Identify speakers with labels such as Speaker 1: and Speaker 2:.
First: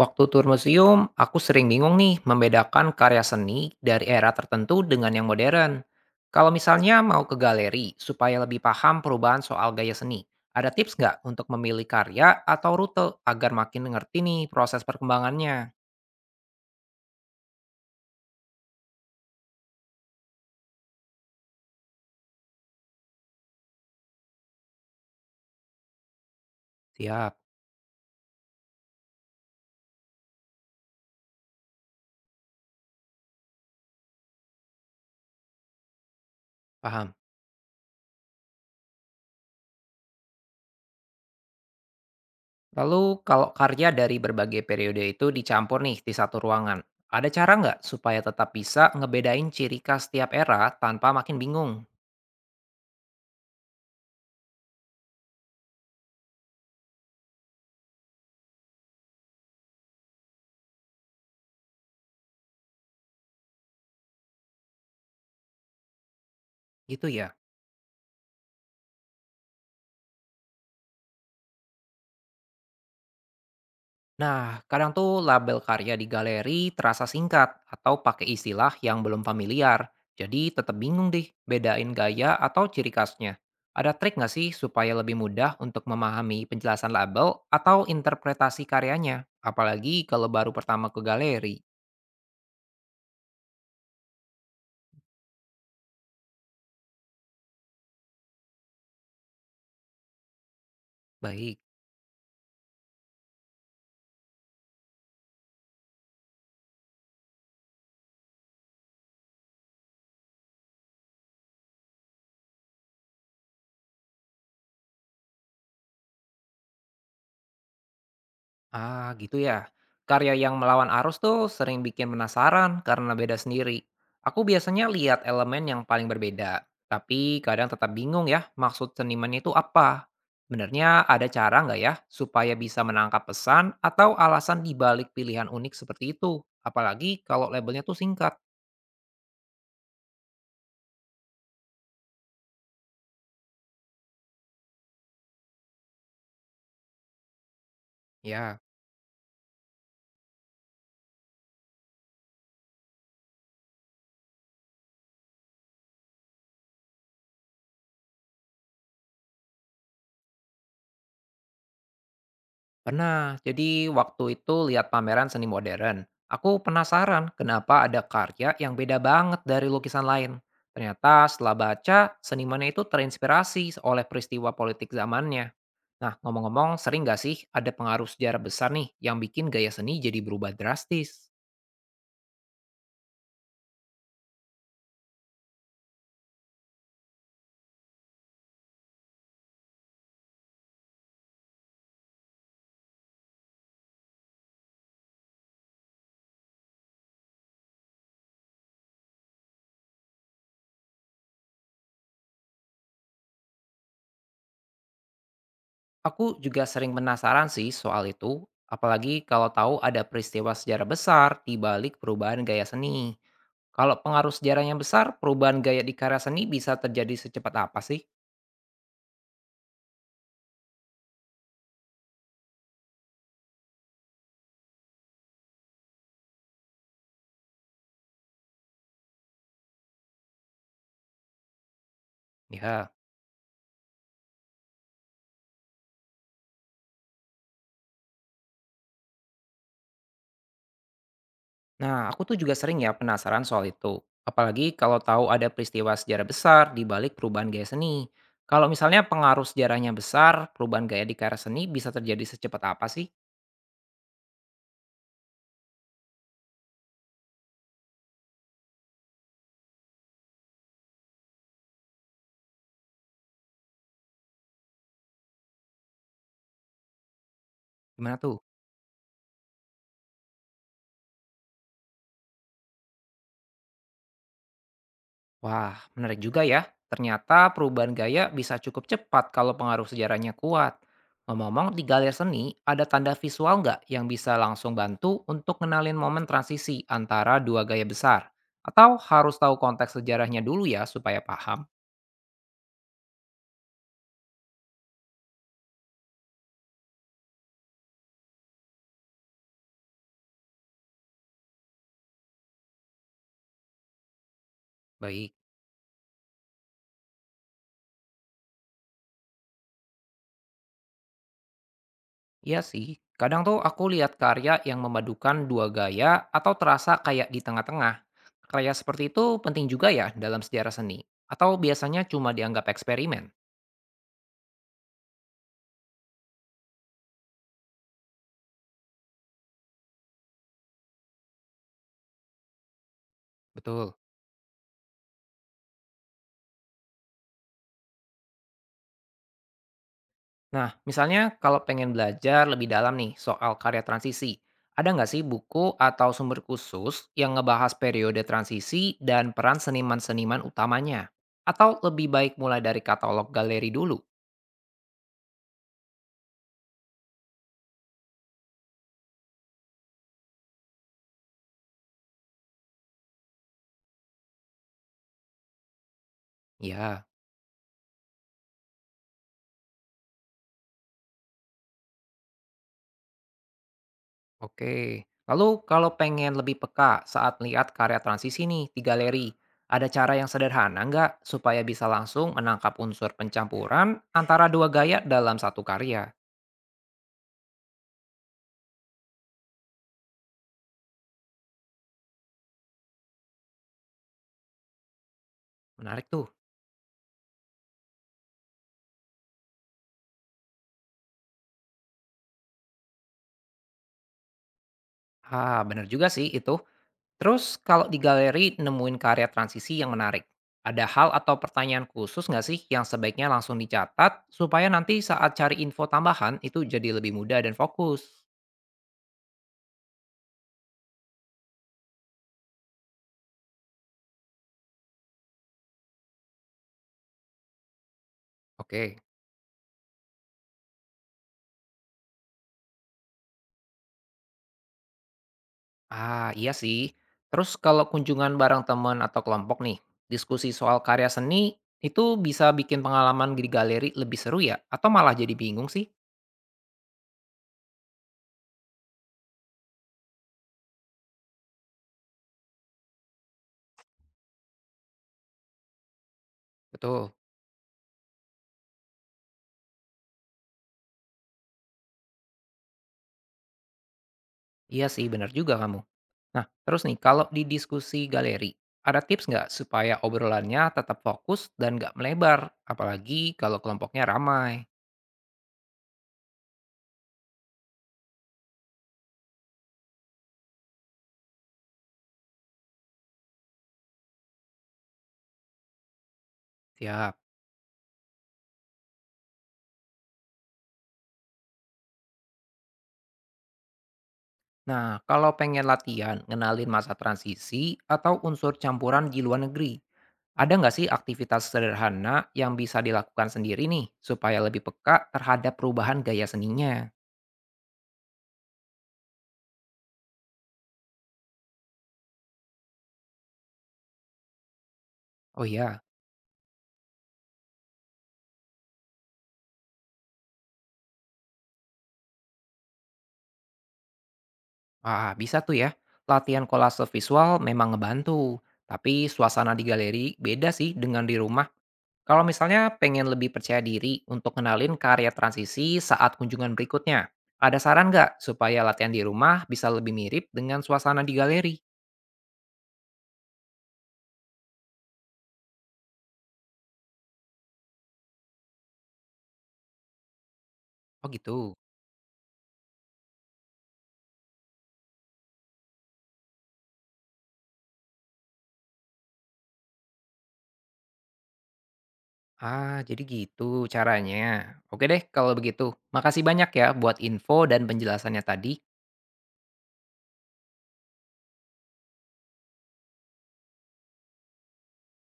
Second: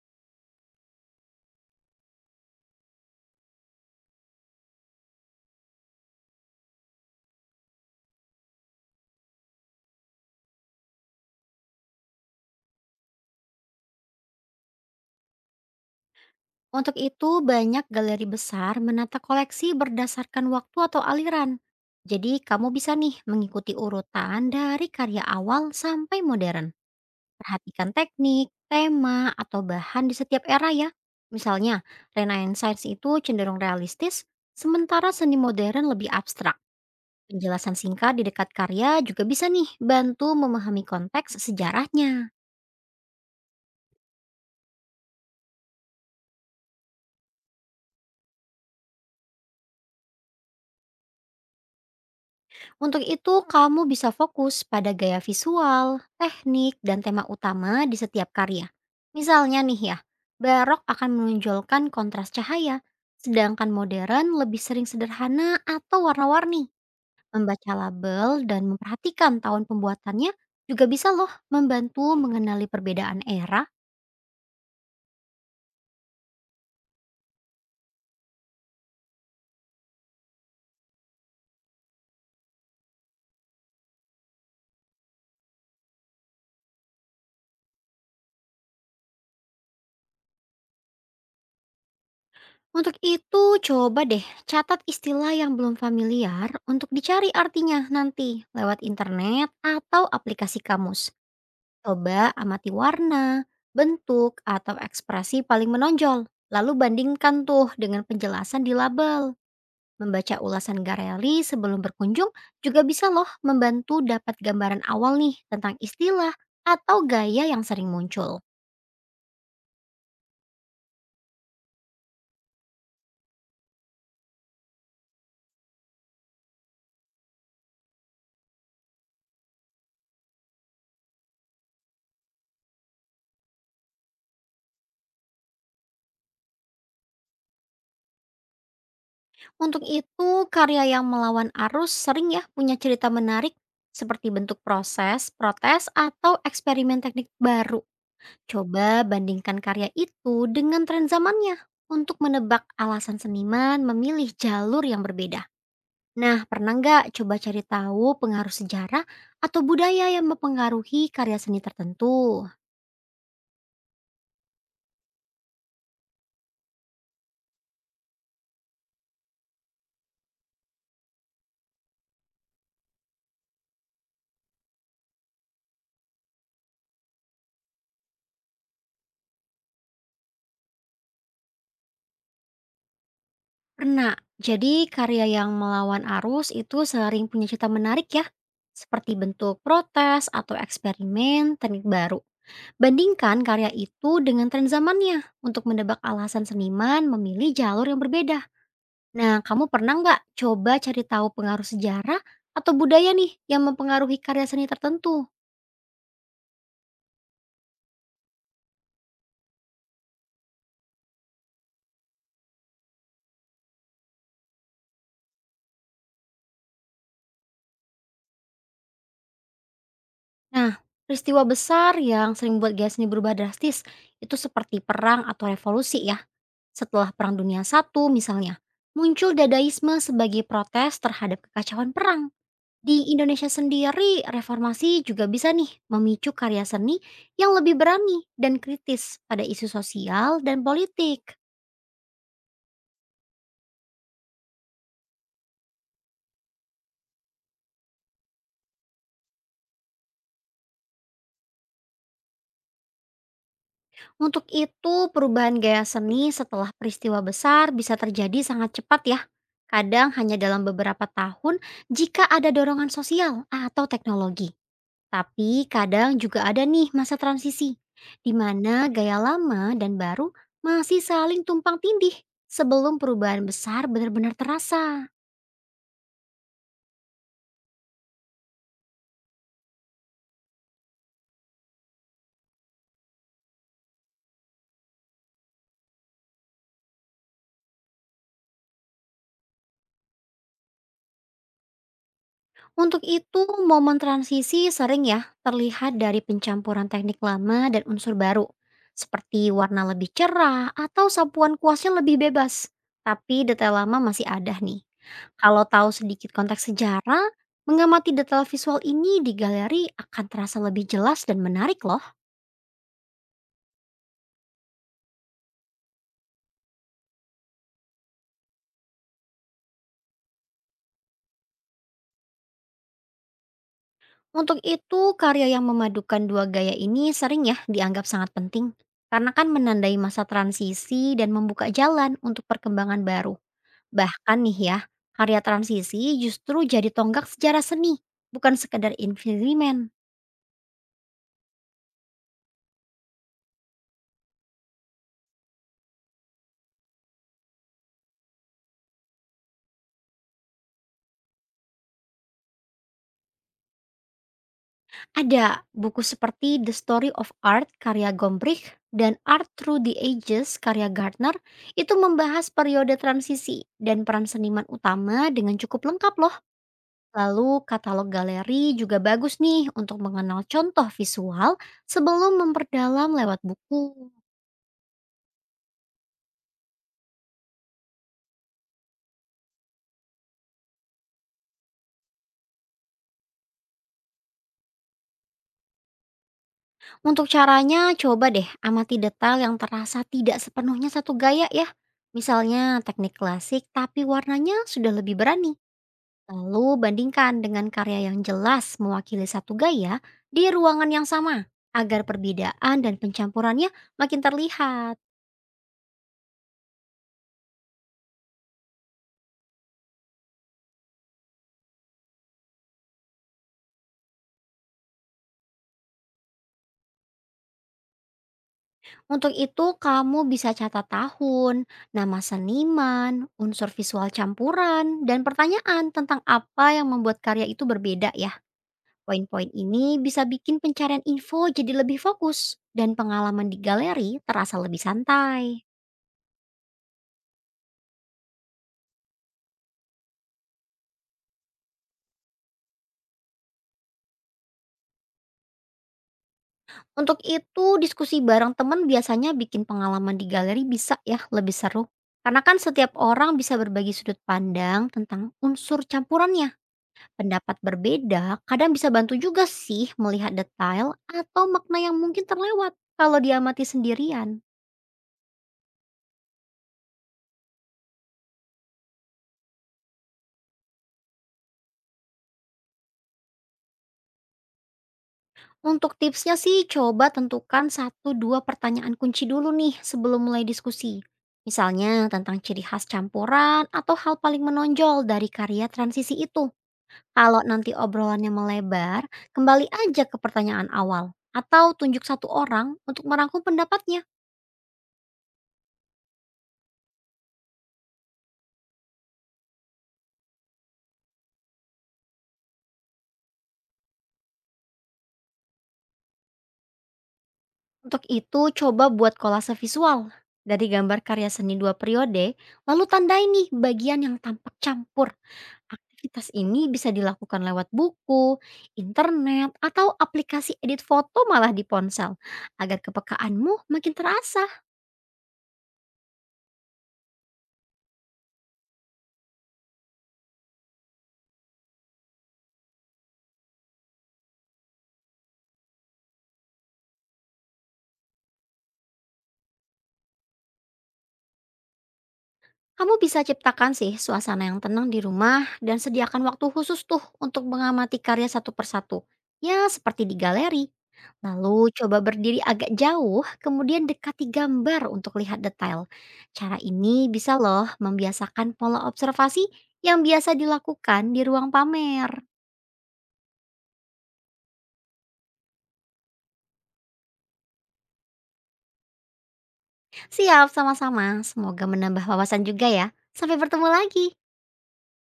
Speaker 1: Waktu tur museum, aku sering bingung nih membedakan karya seni dari era tertentu dengan yang modern. Kalau misalnya mau ke galeri supaya lebih paham perubahan soal gaya seni, ada tips nggak untuk memilih karya atau rute agar makin ngerti nih proses perkembangannya?
Speaker 2: Untuk itu, banyak galeri besar menata koleksi berdasarkan waktu atau aliran. Jadi, kamu bisa nih mengikuti urutan dari karya awal sampai modern.
Speaker 1: Siap,
Speaker 2: Perhatikan teknik, tema, atau bahan di setiap era ya. Misalnya, Renaissance itu cenderung realistis, sementara seni modern lebih abstrak.
Speaker 1: paham.
Speaker 2: Penjelasan singkat di dekat karya juga bisa nih bantu memahami konteks sejarahnya.
Speaker 1: Lalu kalau karya dari berbagai periode itu dicampur nih di satu ruangan, ada cara nggak supaya tetap bisa ngebedain ciri khas tiap era tanpa makin bingung?
Speaker 2: Untuk itu, kamu bisa fokus pada gaya visual, teknik, dan tema utama di setiap karya. Misalnya nih ya, barok akan menonjolkan kontras cahaya, sedangkan modern lebih sering sederhana atau warna-warni.
Speaker 1: Gitu ya.
Speaker 2: Membaca label dan memperhatikan tahun pembuatannya juga bisa loh membantu mengenali perbedaan era.
Speaker 1: Nah, kadang tuh label karya di galeri terasa singkat atau pakai istilah yang belum familiar. Jadi tetap bingung deh bedain gaya atau ciri khasnya. Ada trik nggak sih supaya lebih mudah untuk memahami penjelasan label atau interpretasi karyanya? Apalagi kalau baru pertama ke galeri.
Speaker 2: Untuk itu, coba deh catat istilah yang belum familiar untuk dicari artinya nanti lewat internet atau aplikasi kamus.
Speaker 1: Baik.
Speaker 2: Coba amati warna, bentuk, atau ekspresi paling menonjol. Lalu bandingkan tuh dengan penjelasan di label. Membaca ulasan Garelli sebelum berkunjung juga bisa loh membantu dapat gambaran awal nih tentang istilah atau gaya yang sering muncul.
Speaker 1: Ah, gitu ya. Karya yang melawan arus tuh sering bikin penasaran karena beda sendiri. Aku biasanya lihat elemen yang paling berbeda, tapi kadang tetap bingung ya maksud seniman itu apa. Benernya ada cara nggak ya supaya bisa menangkap pesan atau alasan di balik pilihan unik seperti itu? Apalagi kalau labelnya tuh singkat.
Speaker 2: Untuk itu, karya yang melawan arus sering ya punya cerita menarik seperti bentuk proses, protes, atau eksperimen teknik baru.
Speaker 1: Ya.
Speaker 2: Coba bandingkan karya itu dengan tren zamannya untuk menebak alasan seniman memilih jalur yang berbeda. Nah, pernah nggak coba cari tahu pengaruh sejarah atau budaya yang mempengaruhi karya seni tertentu?
Speaker 1: Pernah. Jadi waktu itu lihat pameran seni modern, aku penasaran kenapa ada karya yang beda banget dari lukisan lain. Ternyata setelah baca, senimannya itu terinspirasi oleh peristiwa politik zamannya. Nah, ngomong-ngomong, sering nggak sih ada pengaruh sejarah besar nih yang bikin gaya seni jadi berubah drastis?
Speaker 2: Pernah. Jadi karya yang melawan arus itu sering punya cerita menarik ya. Seperti bentuk protes atau eksperimen teknik baru. Bandingkan karya itu dengan tren zamannya untuk menebak alasan seniman memilih jalur yang berbeda. Nah, kamu pernah nggak coba cari tahu pengaruh sejarah atau budaya nih yang mempengaruhi karya seni tertentu?
Speaker 1: Aku juga sering penasaran sih soal itu, apalagi kalau tahu ada peristiwa sejarah besar di balik perubahan gaya seni. Kalau pengaruh sejarahnya besar, perubahan gaya di karya seni bisa terjadi secepat apa sih?
Speaker 2: Nah, peristiwa besar yang sering buat gaya seni berubah drastis itu seperti perang atau revolusi ya. Setelah Perang Dunia I misalnya, muncul dadaisme sebagai protes terhadap kekacauan perang.
Speaker 1: Ya.
Speaker 2: Di Indonesia sendiri, reformasi juga bisa nih memicu karya seni yang lebih berani dan kritis pada isu sosial dan politik.
Speaker 1: Nah, aku tuh juga sering ya penasaran soal itu. Apalagi kalau tahu ada peristiwa sejarah besar di balik perubahan gaya seni. Kalau misalnya pengaruh sejarahnya besar, perubahan gaya di karya seni bisa terjadi secepat apa sih?
Speaker 2: Untuk itu, perubahan gaya seni setelah peristiwa besar bisa terjadi sangat cepat ya. Kadang hanya dalam beberapa tahun jika ada dorongan sosial atau teknologi. Tapi kadang juga ada nih masa transisi,
Speaker 1: Gimana
Speaker 2: di
Speaker 1: tuh?
Speaker 2: mana gaya lama dan baru masih saling tumpang tindih sebelum perubahan besar benar-benar terasa.
Speaker 1: Wah, menarik juga ya. Ternyata perubahan gaya bisa cukup cepat kalau pengaruh sejarahnya kuat. Ngomong-ngomong, di galeri seni ada tanda visual nggak yang bisa langsung bantu untuk kenalin momen transisi antara dua gaya besar? Atau harus tahu konteks sejarahnya dulu ya supaya paham?
Speaker 2: Untuk itu, momen transisi sering ya terlihat dari pencampuran teknik lama dan unsur baru, seperti warna lebih cerah atau sapuan kuasnya lebih bebas. Tapi detail lama masih ada nih.
Speaker 1: Baik,
Speaker 2: Kalau tahu sedikit konteks sejarah, mengamati detail visual ini di galeri akan terasa lebih jelas dan menarik loh.
Speaker 1: iya sih. Kadang tuh aku lihat karya yang memadukan dua gaya atau terasa kayak di tengah-tengah. Karya seperti itu penting juga ya dalam sejarah seni? Atau biasanya cuma dianggap eksperimen?
Speaker 2: Untuk itu, karya yang memadukan dua gaya ini sering ya dianggap sangat penting. Karena kan menandai masa transisi dan membuka jalan untuk perkembangan baru.
Speaker 1: Betul.
Speaker 2: Bahkan nih ya, karya transisi justru jadi tonggak sejarah seni, bukan sekedar eksperimen.
Speaker 1: Nah, misalnya kalau pengen belajar lebih dalam nih soal karya transisi, ada nggak sih buku atau sumber khusus yang ngebahas periode transisi dan peran seniman-seniman utamanya? Atau lebih baik mulai dari katalog galeri dulu?
Speaker 2: Ada buku seperti The Story of Art karya Gombrich dan Art Through the Ages karya Gardner itu membahas periode transisi dan peran seniman utama dengan cukup lengkap loh.
Speaker 1: Ya,
Speaker 2: Lalu katalog galeri juga bagus nih untuk mengenal contoh visual sebelum memperdalam lewat buku.
Speaker 1: oke. Lalu kalau pengen lebih peka saat lihat karya transisi nih di galeri, ada cara yang sederhana nggak supaya bisa langsung menangkap unsur pencampuran antara dua gaya dalam satu karya?
Speaker 2: Untuk caranya, coba deh amati detail yang terasa tidak sepenuhnya satu gaya ya. Misalnya teknik klasik tapi warnanya sudah lebih berani.
Speaker 1: Menarik tuh.
Speaker 2: Lalu bandingkan dengan karya yang jelas mewakili satu gaya di ruangan yang sama agar perbedaan dan pencampurannya makin terlihat.
Speaker 1: Ah, bener juga sih itu. Terus kalau di galeri nemuin karya transisi yang menarik, ada hal atau pertanyaan khusus nggak sih yang sebaiknya langsung dicatat supaya nanti saat cari info tambahan itu jadi lebih mudah dan fokus?
Speaker 2: Untuk itu kamu bisa catat tahun, nama seniman, unsur visual campuran, dan pertanyaan tentang apa yang membuat karya itu berbeda ya.
Speaker 1: Oke,
Speaker 2: Poin-poin ini bisa bikin pencarian info jadi lebih fokus dan pengalaman di galeri terasa lebih santai.
Speaker 1: ah iya sih. Terus kalau kunjungan bareng teman atau kelompok nih, diskusi soal karya seni itu bisa bikin pengalaman di galeri lebih seru ya? Atau malah jadi bingung sih?
Speaker 2: Untuk itu, diskusi bareng teman biasanya bikin pengalaman di galeri bisa ya lebih seru. Karena kan setiap orang bisa berbagi sudut pandang tentang unsur campurannya.
Speaker 1: Betul.
Speaker 2: Pendapat berbeda kadang bisa bantu juga sih melihat detail atau makna yang mungkin terlewat kalau diamati sendirian.
Speaker 1: Iya sih, benar juga kamu. Nah, terus nih, kalau di diskusi galeri, ada tips nggak supaya obrolannya tetap fokus dan nggak melebar, apalagi kalau kelompoknya ramai?
Speaker 2: Untuk tipsnya sih coba tentukan satu dua pertanyaan kunci dulu nih sebelum mulai diskusi. Misalnya tentang ciri khas campuran atau hal paling menonjol dari karya transisi itu.
Speaker 1: Siap.
Speaker 2: Kalau nanti obrolannya melebar, kembali aja ke pertanyaan awal. Atau tunjuk satu orang untuk merangkum pendapatnya.
Speaker 1: Nah, kalau pengen latihan, ngenalin masa transisi atau unsur campuran di luar negeri, ada nggak sih aktivitas sederhana yang bisa dilakukan sendiri nih, supaya lebih peka terhadap perubahan gaya seninya?
Speaker 2: Untuk itu coba buat kolase visual. Dari gambar karya seni dua periode, lalu tandai nih bagian yang tampak campur.
Speaker 1: Oh iya,
Speaker 2: Aktivitas ini bisa dilakukan lewat buku, internet, atau aplikasi edit foto malah di ponsel. Agar kepekaanmu makin terasa.
Speaker 1: ah, bisa tuh ya. Latihan kolase visual memang ngebantu. Tapi suasana di galeri beda sih dengan di rumah. Kalau misalnya pengen lebih percaya diri untuk kenalin karya transisi saat kunjungan berikutnya, ada saran nggak supaya latihan di rumah bisa lebih mirip dengan suasana di galeri?
Speaker 2: Kamu bisa ciptakan sih suasana yang tenang di rumah dan sediakan waktu khusus tuh untuk mengamati karya satu persatu. Ya, seperti di galeri.
Speaker 1: Oh gitu.
Speaker 2: Lalu coba berdiri agak jauh, kemudian dekati gambar untuk lihat detail. Cara ini bisa loh membiasakan pola observasi yang biasa dilakukan di ruang pamer.
Speaker 1: Ah, jadi gitu caranya. Oke deh kalau begitu. Makasih banyak ya buat info dan penjelasannya tadi.
Speaker 2: Siap, sama-sama. Semoga menambah wawasan juga ya. Sampai bertemu lagi.